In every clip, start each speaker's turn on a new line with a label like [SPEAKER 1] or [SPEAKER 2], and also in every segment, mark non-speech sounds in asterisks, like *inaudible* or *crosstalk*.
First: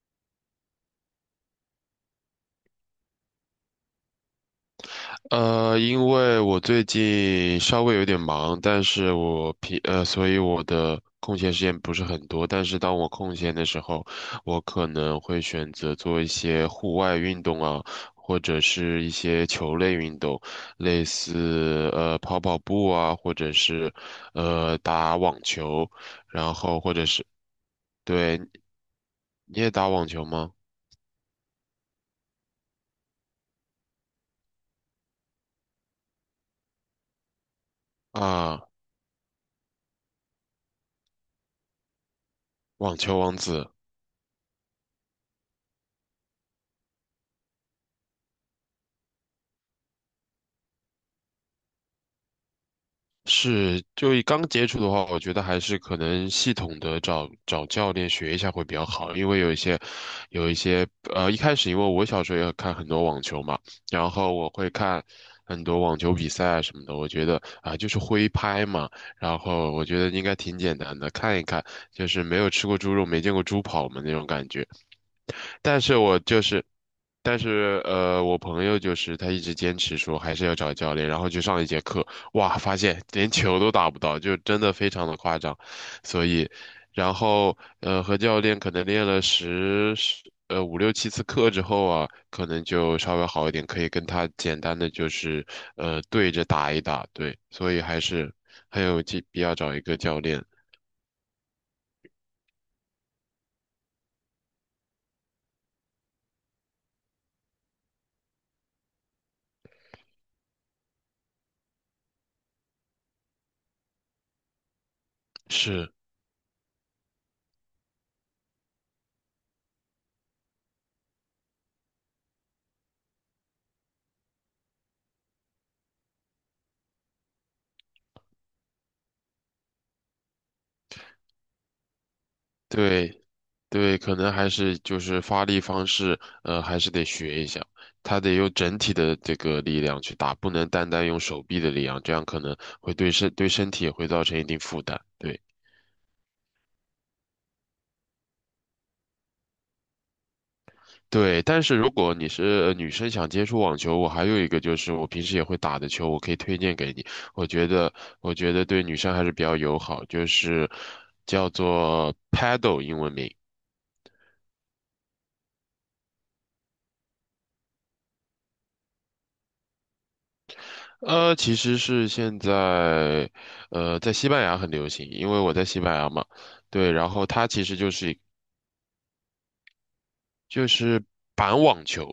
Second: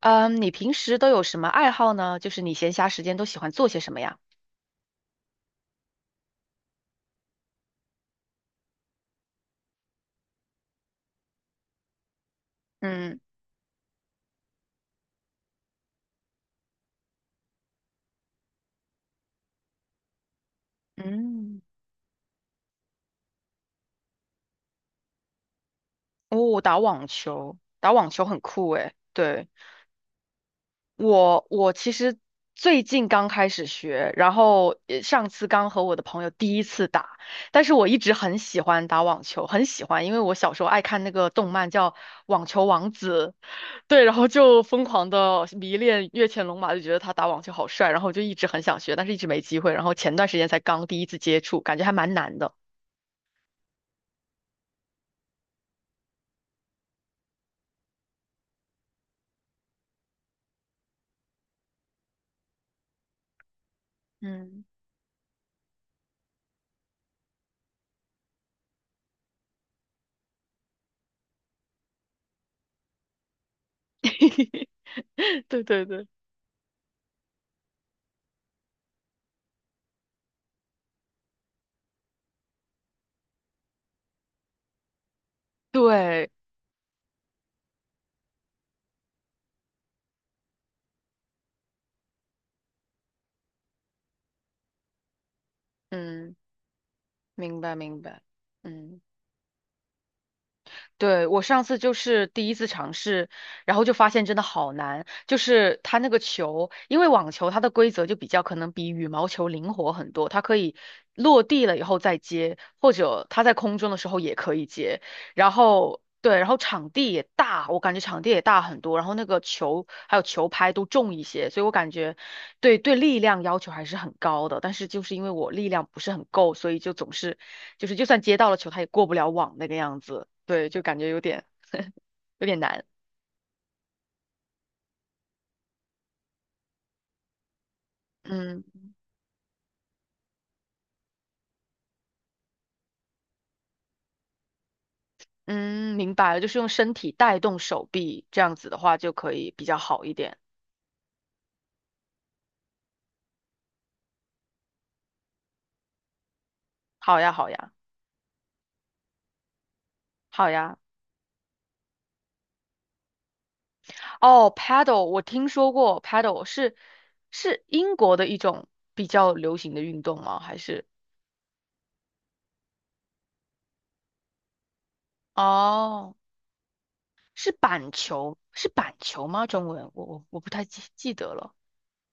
[SPEAKER 1] 嗯，你平时都有什么爱好呢？就是你闲暇时间都喜欢做些什么呀？
[SPEAKER 2] 因为我最近稍微有点忙，但是所以我的空闲时间不是很多。但是当我
[SPEAKER 1] 嗯
[SPEAKER 2] 空闲的时候，我可能会选择做一些户外运动啊，或者是一些球类运动，类
[SPEAKER 1] 嗯，
[SPEAKER 2] 似跑跑步啊，或者是打网球，然
[SPEAKER 1] 哦，打
[SPEAKER 2] 后或者
[SPEAKER 1] 网
[SPEAKER 2] 是
[SPEAKER 1] 球，打网球
[SPEAKER 2] 对，
[SPEAKER 1] 很酷诶。对，
[SPEAKER 2] 你也打网球吗？
[SPEAKER 1] 我其实最近刚开始学，然后上次刚和我的朋友第一次打，但是我一直很喜
[SPEAKER 2] 啊，
[SPEAKER 1] 欢打网球，很喜欢，因为我小时候爱看那个动漫叫《网球王
[SPEAKER 2] 网球
[SPEAKER 1] 子》，
[SPEAKER 2] 王子。
[SPEAKER 1] 对，然后就疯狂的迷恋越前龙马，就觉得他打网球好帅，然后就一直很想学，但是一直没机会。然后前段时间才刚第一次接触，感觉还蛮难的。
[SPEAKER 2] 是，就刚接触的话，我觉得还是可能系统的找找教练学一下会比较好，因为有一些，一开始因为我小时候也看很多网球嘛，然后我
[SPEAKER 1] 嗯，
[SPEAKER 2] 会看很多网球比赛啊什么的，我觉得啊，就是挥拍嘛，然后我觉得应该挺简单的，看一看，就是没有吃过猪肉，没见过猪跑嘛那种感觉。
[SPEAKER 1] *laughs* 对
[SPEAKER 2] 但
[SPEAKER 1] 对
[SPEAKER 2] 是
[SPEAKER 1] 对
[SPEAKER 2] 我就是，但是我朋友就是他一直坚持说还是要找教练，然后去上一节课，哇，发现连球都打不到，就真的非常的夸张，所
[SPEAKER 1] 对，
[SPEAKER 2] 以，然后和教练可能练了十十呃五六七次课之后啊，可能就稍微好一点，可以跟他简单的就是对
[SPEAKER 1] 嗯，
[SPEAKER 2] 着打一打，对，
[SPEAKER 1] 明
[SPEAKER 2] 所
[SPEAKER 1] 白
[SPEAKER 2] 以还
[SPEAKER 1] 明白，
[SPEAKER 2] 是很
[SPEAKER 1] 嗯。
[SPEAKER 2] 有必要找一个教练，
[SPEAKER 1] 对，我上次就是第一次尝试，然后就发现真的好难。就是它那个球，因为网球它的规则就比较可能比羽毛球灵活很多，它可以落地了以后再接，或者它在空中的时候也可以接。然
[SPEAKER 2] 是，
[SPEAKER 1] 后对，然后场地也大，我感觉场地也大很多，然后那个球还有球拍都重一些，所以我感觉对对力量要求还是很高的，但是就是因为我力量不是很够，所以就总是就是就算接到了球，他也过不了网那个样子。对，就感觉有点 *laughs* 有点难。
[SPEAKER 2] 对。对，可能还是就是发力方式，还是得学一下。他得用
[SPEAKER 1] 嗯
[SPEAKER 2] 整体的这个力量去打，不能单单用手臂的力量，这样可能会对身体也会造成一定负担。对
[SPEAKER 1] 嗯，明白了，就是用身体带动手臂，这样子的话就可以比较好一点。
[SPEAKER 2] 对，但是如果你是女生想接触网球，我还有一个就是我平时也会打的球，我可以推荐给你。
[SPEAKER 1] 好呀，
[SPEAKER 2] 我
[SPEAKER 1] 好
[SPEAKER 2] 觉
[SPEAKER 1] 呀，
[SPEAKER 2] 得我觉得对女生还是比较友好，就
[SPEAKER 1] 好
[SPEAKER 2] 是
[SPEAKER 1] 呀。
[SPEAKER 2] 叫做 Paddle 英文名。
[SPEAKER 1] 哦，paddle 我听说过，paddle 是英国的一种比较流行的运动吗？还是？
[SPEAKER 2] 其实是现在，在西班牙很流行，因为我在西班牙
[SPEAKER 1] 哦。
[SPEAKER 2] 嘛，对，然后它
[SPEAKER 1] 是
[SPEAKER 2] 其实就
[SPEAKER 1] 板
[SPEAKER 2] 是
[SPEAKER 1] 球，是板球吗？中文我不太
[SPEAKER 2] 就
[SPEAKER 1] 记
[SPEAKER 2] 是
[SPEAKER 1] 记得了。
[SPEAKER 2] 板网球，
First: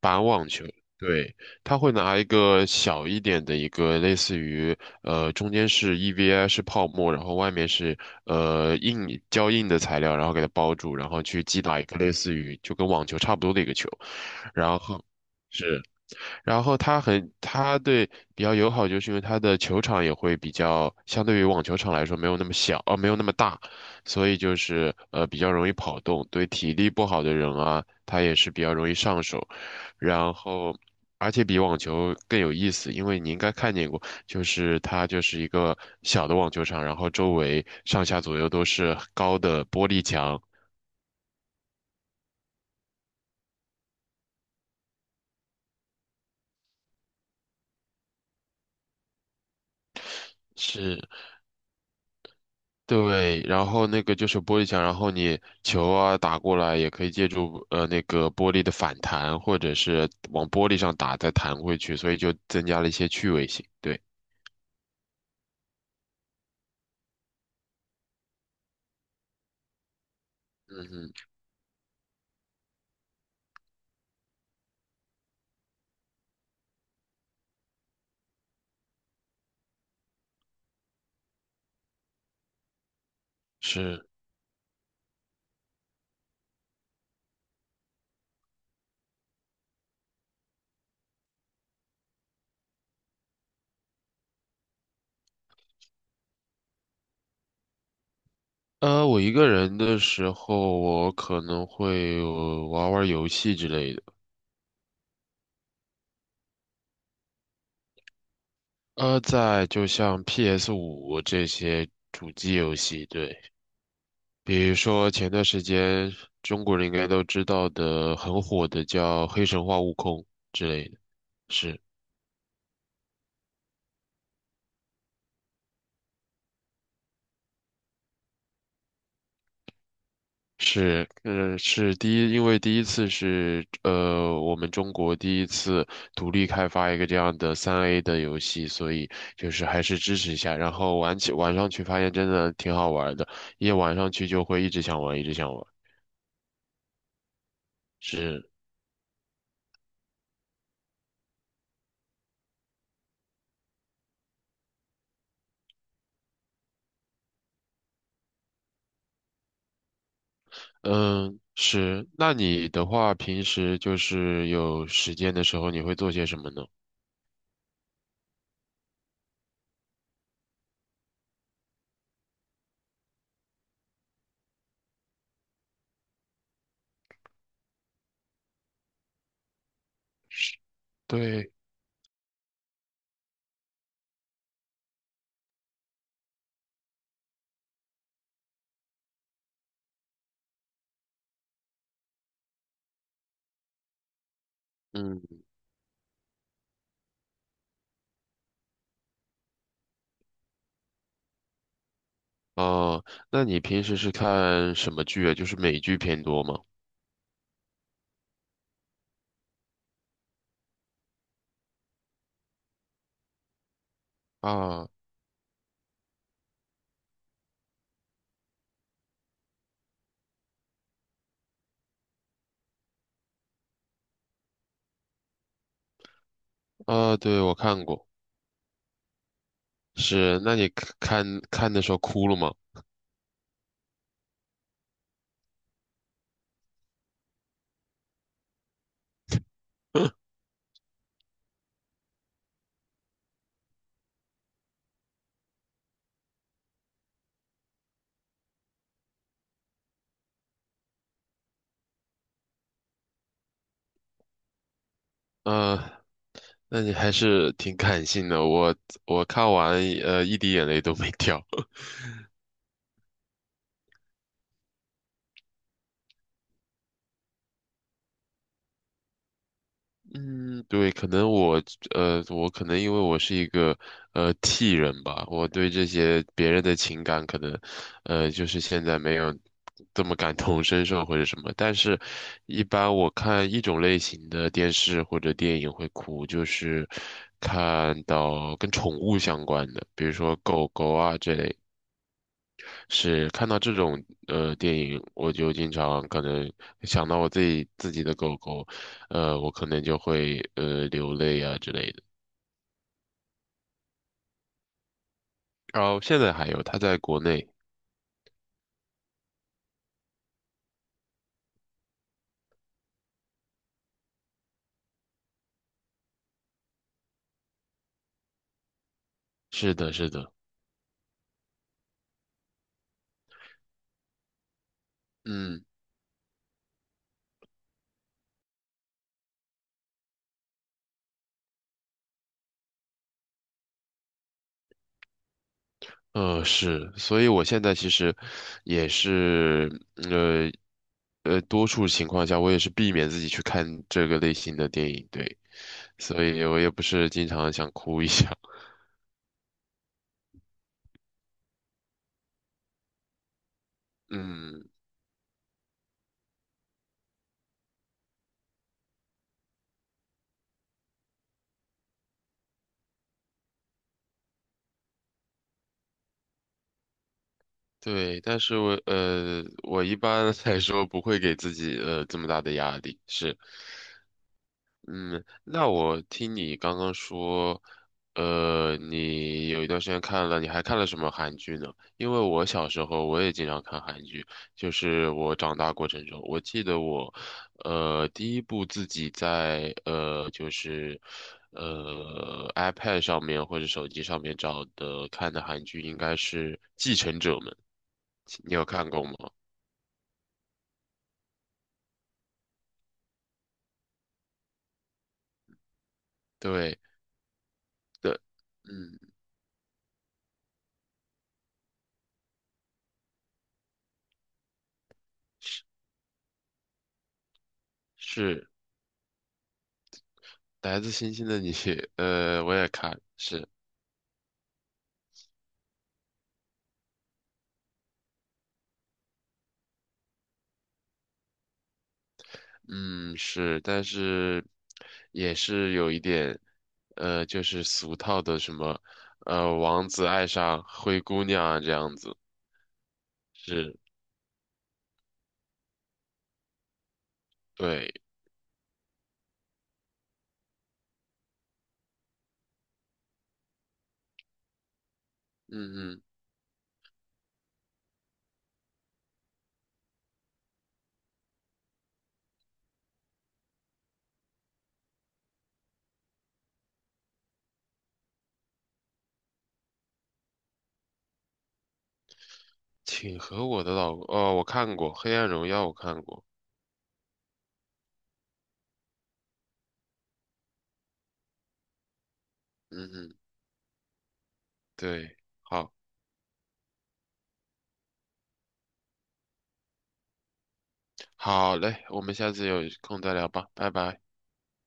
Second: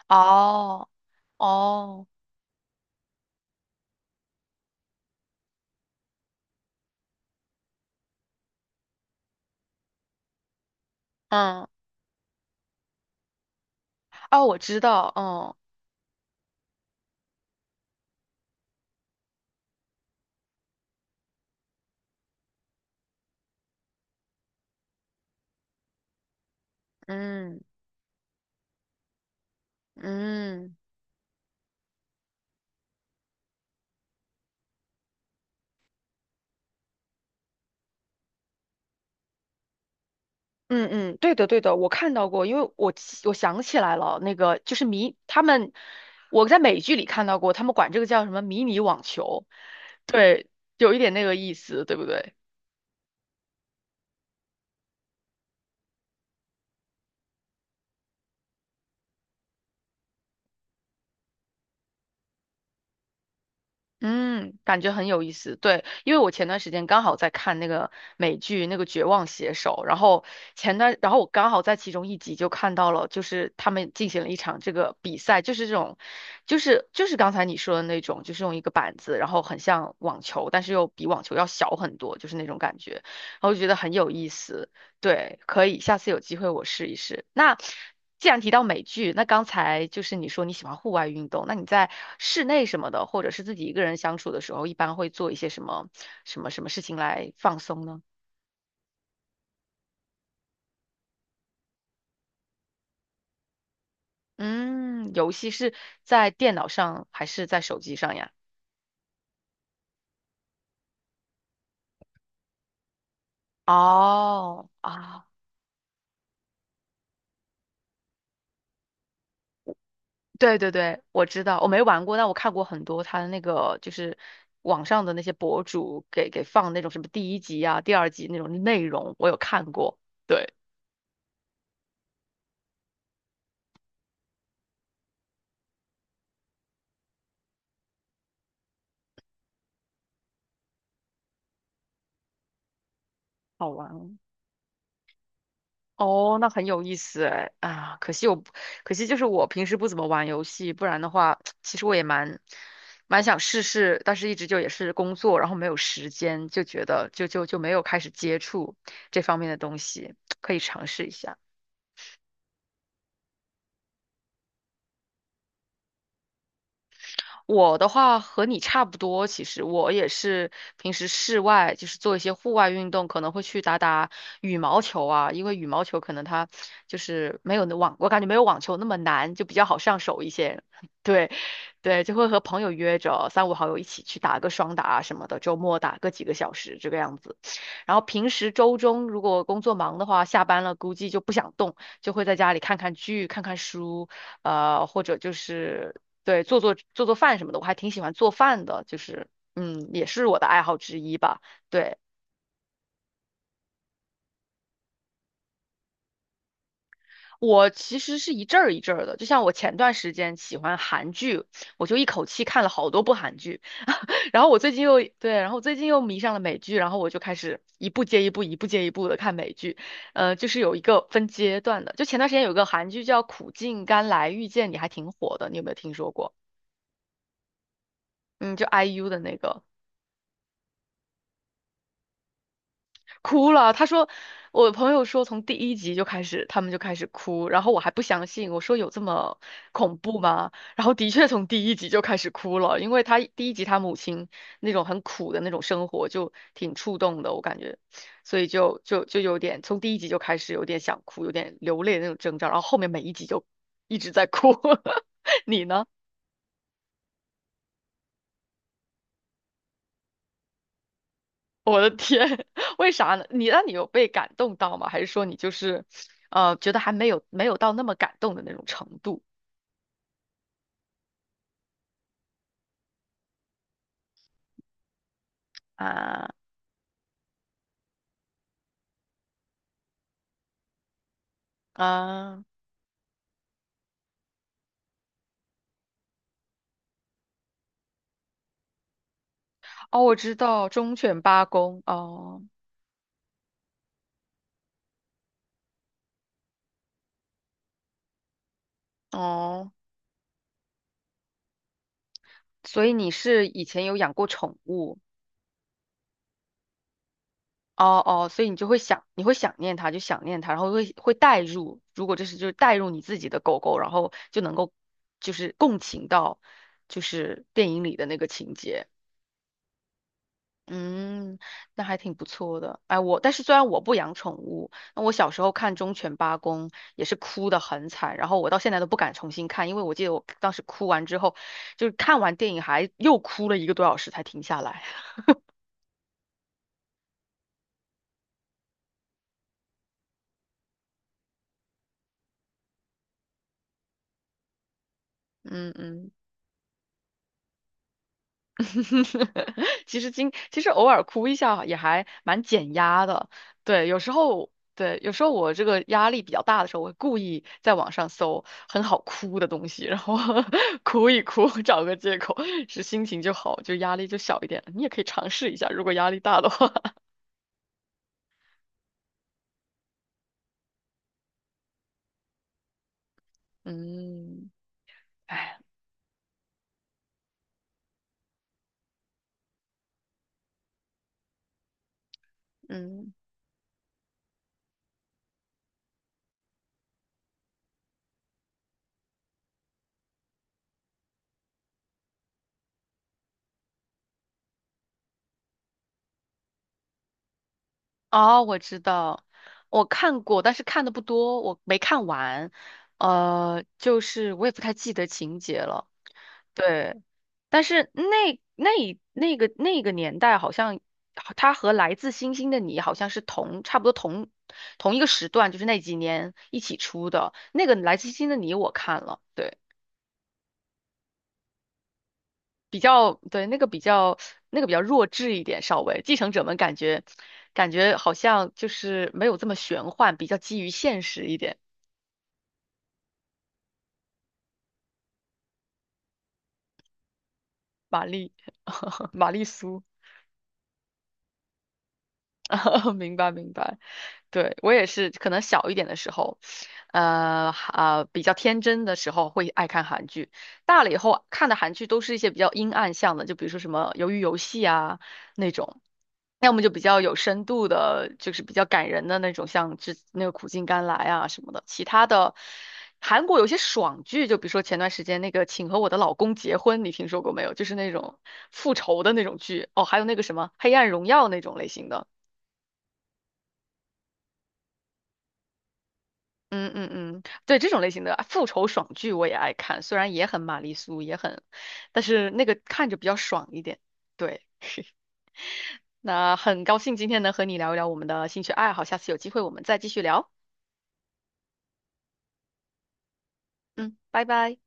[SPEAKER 2] 板网球，
[SPEAKER 1] 哦
[SPEAKER 2] 对，它会
[SPEAKER 1] 哦，
[SPEAKER 2] 拿一个小一点的一个类似于中间是 EVA 是泡沫，然后外面是硬的材料，然后给它包住，然后去击
[SPEAKER 1] 嗯，
[SPEAKER 2] 打一个类似于就跟网球差不多的一个球，
[SPEAKER 1] 哦，我
[SPEAKER 2] 然
[SPEAKER 1] 知
[SPEAKER 2] 后
[SPEAKER 1] 道，嗯
[SPEAKER 2] 是。然后它对比较友好，就是因为它的球场也会比较，相对于网球场来说没有那么小，没有那么大，所以就是比较容易跑动，对体力不好的人
[SPEAKER 1] 嗯
[SPEAKER 2] 啊，他也是比较容易上手。然
[SPEAKER 1] 嗯
[SPEAKER 2] 后，而且比网球更有意思，因为你应该看见过，就是它就是一个小的网球场，然后周围上下左右都是高的玻璃墙，
[SPEAKER 1] 嗯嗯，对的对的，我看到过，因为我想起来了，那个就是迷他们，我在美剧里看到过，他们管这个叫什么迷你网球，对，有一
[SPEAKER 2] 是
[SPEAKER 1] 点那个意思，对不对？
[SPEAKER 2] 对，然后那个就是玻璃墙，然后你球啊打过来也可以借助那个玻璃的反弹，或者是往玻璃上打再弹回去，所以就增加了一些趣味性。对，
[SPEAKER 1] 嗯，感觉很有意思。对，因为我前段时间刚好在看那个美剧那个《绝望写手》，然后前
[SPEAKER 2] 嗯
[SPEAKER 1] 段，然
[SPEAKER 2] 哼，
[SPEAKER 1] 后我刚好在其中一集就看到了，就是他们进行了一场这个比赛，就是这种，就是刚才你说的那种，就是用一个板子，然后很像网球，但是又比网球要小很多，就是那种感觉，然后我就觉得很
[SPEAKER 2] 是。
[SPEAKER 1] 有意思。对，可以，下次有机会我试一试。那既然提到美剧，那刚才就是你说你喜欢户外运动，那你在室内什么的，或者是自己一个人相处的时候，一般会做一些什么事情来放松呢？
[SPEAKER 2] 我一个人的时候，我可能会玩玩游戏之类的。
[SPEAKER 1] 嗯，游戏是在电脑上还是在手机上呀？
[SPEAKER 2] 在就像 PS5这些主机游戏，对。
[SPEAKER 1] 哦
[SPEAKER 2] 比如说
[SPEAKER 1] 啊，
[SPEAKER 2] 前段时间中国人应该都知道的很火的叫黑神话悟空
[SPEAKER 1] 对
[SPEAKER 2] 之
[SPEAKER 1] 对
[SPEAKER 2] 类的，
[SPEAKER 1] 对，我知道，我
[SPEAKER 2] 是
[SPEAKER 1] 没玩过，但我看过很多他的那个，就是网上的那些博主给放那种什么第一集啊、第二集那种内容，我有看过。对。
[SPEAKER 2] 是第一，因为第一次是我们中国第一次独立开发一个这样的3A 的游戏，所以就是还是支持一下。然后玩上去发现真的挺好玩的，
[SPEAKER 1] 好
[SPEAKER 2] 一
[SPEAKER 1] 玩
[SPEAKER 2] 玩
[SPEAKER 1] 哦。
[SPEAKER 2] 上去就会一直想玩，一直想玩。
[SPEAKER 1] 哦那很有意思哎啊！可惜我不
[SPEAKER 2] 是，
[SPEAKER 1] 可惜就是我平时不怎么玩游戏，不然的话，其实我也蛮想试试，但是一直就也是工作，然后没有时间，就觉得就没有开始接触这方面的东西，可以尝试一下。
[SPEAKER 2] 嗯，是。那你的话，平时就是有时间的时候，你会做些什么呢？
[SPEAKER 1] 我的话和你差不多，其实我也是平时室外就是做一些户外运动，可能会去打打羽毛球啊，因为羽毛球可能它就是没有那网，我感觉没有网球那么难，就比较好上手一些。*laughs* 对，
[SPEAKER 2] 对，
[SPEAKER 1] 对，就会和朋友约着三五好友一起去打个双打啊什么的，周末打个几个小时这个样子。然后平时周中如果工作忙的话，下班了估计就不想动，就会在家里看看剧、看看书，或者就
[SPEAKER 2] 嗯，
[SPEAKER 1] 是对，做做做做饭什么的，我还挺喜欢做饭的，就是也是我的爱好之一吧。对，
[SPEAKER 2] 哦，那你平时是看什么剧啊？就是美剧偏多吗？
[SPEAKER 1] 我其实是一阵儿一阵儿的，就像我前段时间喜欢韩剧，我就一口气看了好多部韩剧，*laughs* 然后我最近
[SPEAKER 2] 啊
[SPEAKER 1] 又对，然后最近又迷上了美剧，然后我就开始一部接一部，一部接一部的看美剧，就是有一个分阶段的。就前段时间有个韩剧叫《苦尽甘来遇见你》，还挺火的，你有没有听说过？
[SPEAKER 2] 啊，对，我看过，
[SPEAKER 1] 嗯，就 IU 的那个。
[SPEAKER 2] 是，那你看的时候哭了吗？
[SPEAKER 1] 哭了。他说，我朋友说从第一集就开始，他们就开始哭，然后我还不相信，我说有这么恐怖
[SPEAKER 2] *laughs*
[SPEAKER 1] 吗？然后的确从第一集就开始哭了，因为他第一集他母亲那种很苦的那种生活就挺触动的，我感觉，所以就有点从第一集就开始有点想哭，有点流泪的那种征兆，然后后面每一集就一直在哭。*laughs* 你呢？
[SPEAKER 2] 啊，那你还是挺感性的，我看完一滴眼泪都没掉。
[SPEAKER 1] 我的天，*laughs* 为啥呢？你有被感动到吗？还是说你就是，觉得还没有到那么感动的那种程度
[SPEAKER 2] 嗯，对，可能我我可能因为我是一个T 人吧，我对这些
[SPEAKER 1] 啊
[SPEAKER 2] 别人的情感可能就是现在没有这么感同身受或者什么。但是，
[SPEAKER 1] 啊？
[SPEAKER 2] 一般我看一种类型的电视或者电影会哭，就是看到跟宠物相关的，
[SPEAKER 1] 哦，
[SPEAKER 2] 比如
[SPEAKER 1] 我知
[SPEAKER 2] 说
[SPEAKER 1] 道
[SPEAKER 2] 狗狗
[SPEAKER 1] 忠
[SPEAKER 2] 啊
[SPEAKER 1] 犬
[SPEAKER 2] 这
[SPEAKER 1] 八
[SPEAKER 2] 类的
[SPEAKER 1] 公哦
[SPEAKER 2] 是看到这种电影，我就经常可能想到我自己的狗狗，我可
[SPEAKER 1] 哦，
[SPEAKER 2] 能就会流泪啊之类的。
[SPEAKER 1] 所以你是以前有养过宠物
[SPEAKER 2] 然后现在还有，它在国内，
[SPEAKER 1] 哦哦，所以你就会想你会想念它，就想念它，然后会代入，如果这是就是代入你自己的狗狗，然后就能够就是共情到就是电影里的那个情节。
[SPEAKER 2] 是的，是的，
[SPEAKER 1] 嗯，那还挺不错的。哎，我但是虽然我不养宠物，那我小时候
[SPEAKER 2] 嗯，
[SPEAKER 1] 看《忠犬八公》也是哭得很惨，然后我到现在都不敢重新看，因为我记得我当时哭完之后，就是看完电影还又哭了一个多小时才停下来。*laughs*
[SPEAKER 2] 是，所以我现在其实也是呃多数情况下我也是避免自己去看这个类型的电影，对，
[SPEAKER 1] 嗯嗯。
[SPEAKER 2] 所以我也不是经常想哭一下，
[SPEAKER 1] *laughs* 其实偶尔哭一下也还蛮减压的，对，有时
[SPEAKER 2] *laughs*
[SPEAKER 1] 候
[SPEAKER 2] 嗯。
[SPEAKER 1] 对，有时候我这个压力比较大的时候，我会故意在网上搜很好哭的东西，然后 *laughs* 哭一哭，*laughs* 找个借口，是心情就好，就压力就小一点了你也可以尝试一下，如果压力大的话，
[SPEAKER 2] 对，但是我我一般来说不会给自己这么大的压力，是，
[SPEAKER 1] *laughs* 嗯，
[SPEAKER 2] 嗯，
[SPEAKER 1] 哎，
[SPEAKER 2] 那我听你刚刚说，你有一段时间看了，你还看了什么韩剧呢？因为我小时候
[SPEAKER 1] 嗯，
[SPEAKER 2] 我也经常看韩剧，就是我长大过程中，我记得我，第一部自己在就是iPad 上面或者手机上面找的看的韩剧应该是《继承者们》，
[SPEAKER 1] 哦，
[SPEAKER 2] 你
[SPEAKER 1] 我
[SPEAKER 2] 有
[SPEAKER 1] 知
[SPEAKER 2] 看过吗？
[SPEAKER 1] 道，我看过，但是看的不多，我没看完，就是我也不太记得情节了，
[SPEAKER 2] 对的，
[SPEAKER 1] 对。但是
[SPEAKER 2] 对嗯。
[SPEAKER 1] 那个年代，好像他和《来自星星的你》好像是差不多同一个时段，就是那几年一起出的那个《来自星星的
[SPEAKER 2] 是，
[SPEAKER 1] 你》，我看了，对，
[SPEAKER 2] 来自星星的你，我也
[SPEAKER 1] 比
[SPEAKER 2] 看，
[SPEAKER 1] 较对
[SPEAKER 2] 是，
[SPEAKER 1] 那个比较那个比较弱智一点，稍微《继承者们》感觉好像就是没有这么玄幻，比较基于现实一点。
[SPEAKER 2] 嗯，是，但是也是有一点，就是俗
[SPEAKER 1] 玛
[SPEAKER 2] 套
[SPEAKER 1] 丽，
[SPEAKER 2] 的什么，
[SPEAKER 1] *laughs* 玛丽苏，
[SPEAKER 2] 王子爱上灰姑娘啊这样子，
[SPEAKER 1] *laughs* 明白明
[SPEAKER 2] 是，
[SPEAKER 1] 白。对，我也是，可能小一点的时候，
[SPEAKER 2] 对，
[SPEAKER 1] 比较天真的时候会爱看韩剧，大了以后看的韩剧都是一些比较阴暗向的，就比如说什么《鱿鱼游戏》啊那种，
[SPEAKER 2] 嗯嗯，
[SPEAKER 1] 要么就比较有深度的，就是比较感人的那种，像那个《苦尽甘来》啊什么的。其他的韩国有些爽剧，就比如说前段时间那个《请和我的老公结婚》，你听说过没有？就是那种复仇的那种剧哦，还有那个什么《黑暗荣耀》那种类型的。
[SPEAKER 2] 请和我的老公，哦，我看过《黑暗荣耀》，我看过，
[SPEAKER 1] 嗯嗯嗯，对这种类型的啊复仇爽剧我也爱看，虽然也很玛丽苏，也很，但是那个看
[SPEAKER 2] 嗯
[SPEAKER 1] 着比
[SPEAKER 2] 嗯，
[SPEAKER 1] 较爽一点。对，
[SPEAKER 2] 对，好，
[SPEAKER 1] 那很高兴今天能和你聊一聊我们的兴趣爱好，下次有机会我们再继续聊。
[SPEAKER 2] 好嘞，我们下次有空再聊吧，拜
[SPEAKER 1] 嗯，
[SPEAKER 2] 拜。
[SPEAKER 1] 拜拜。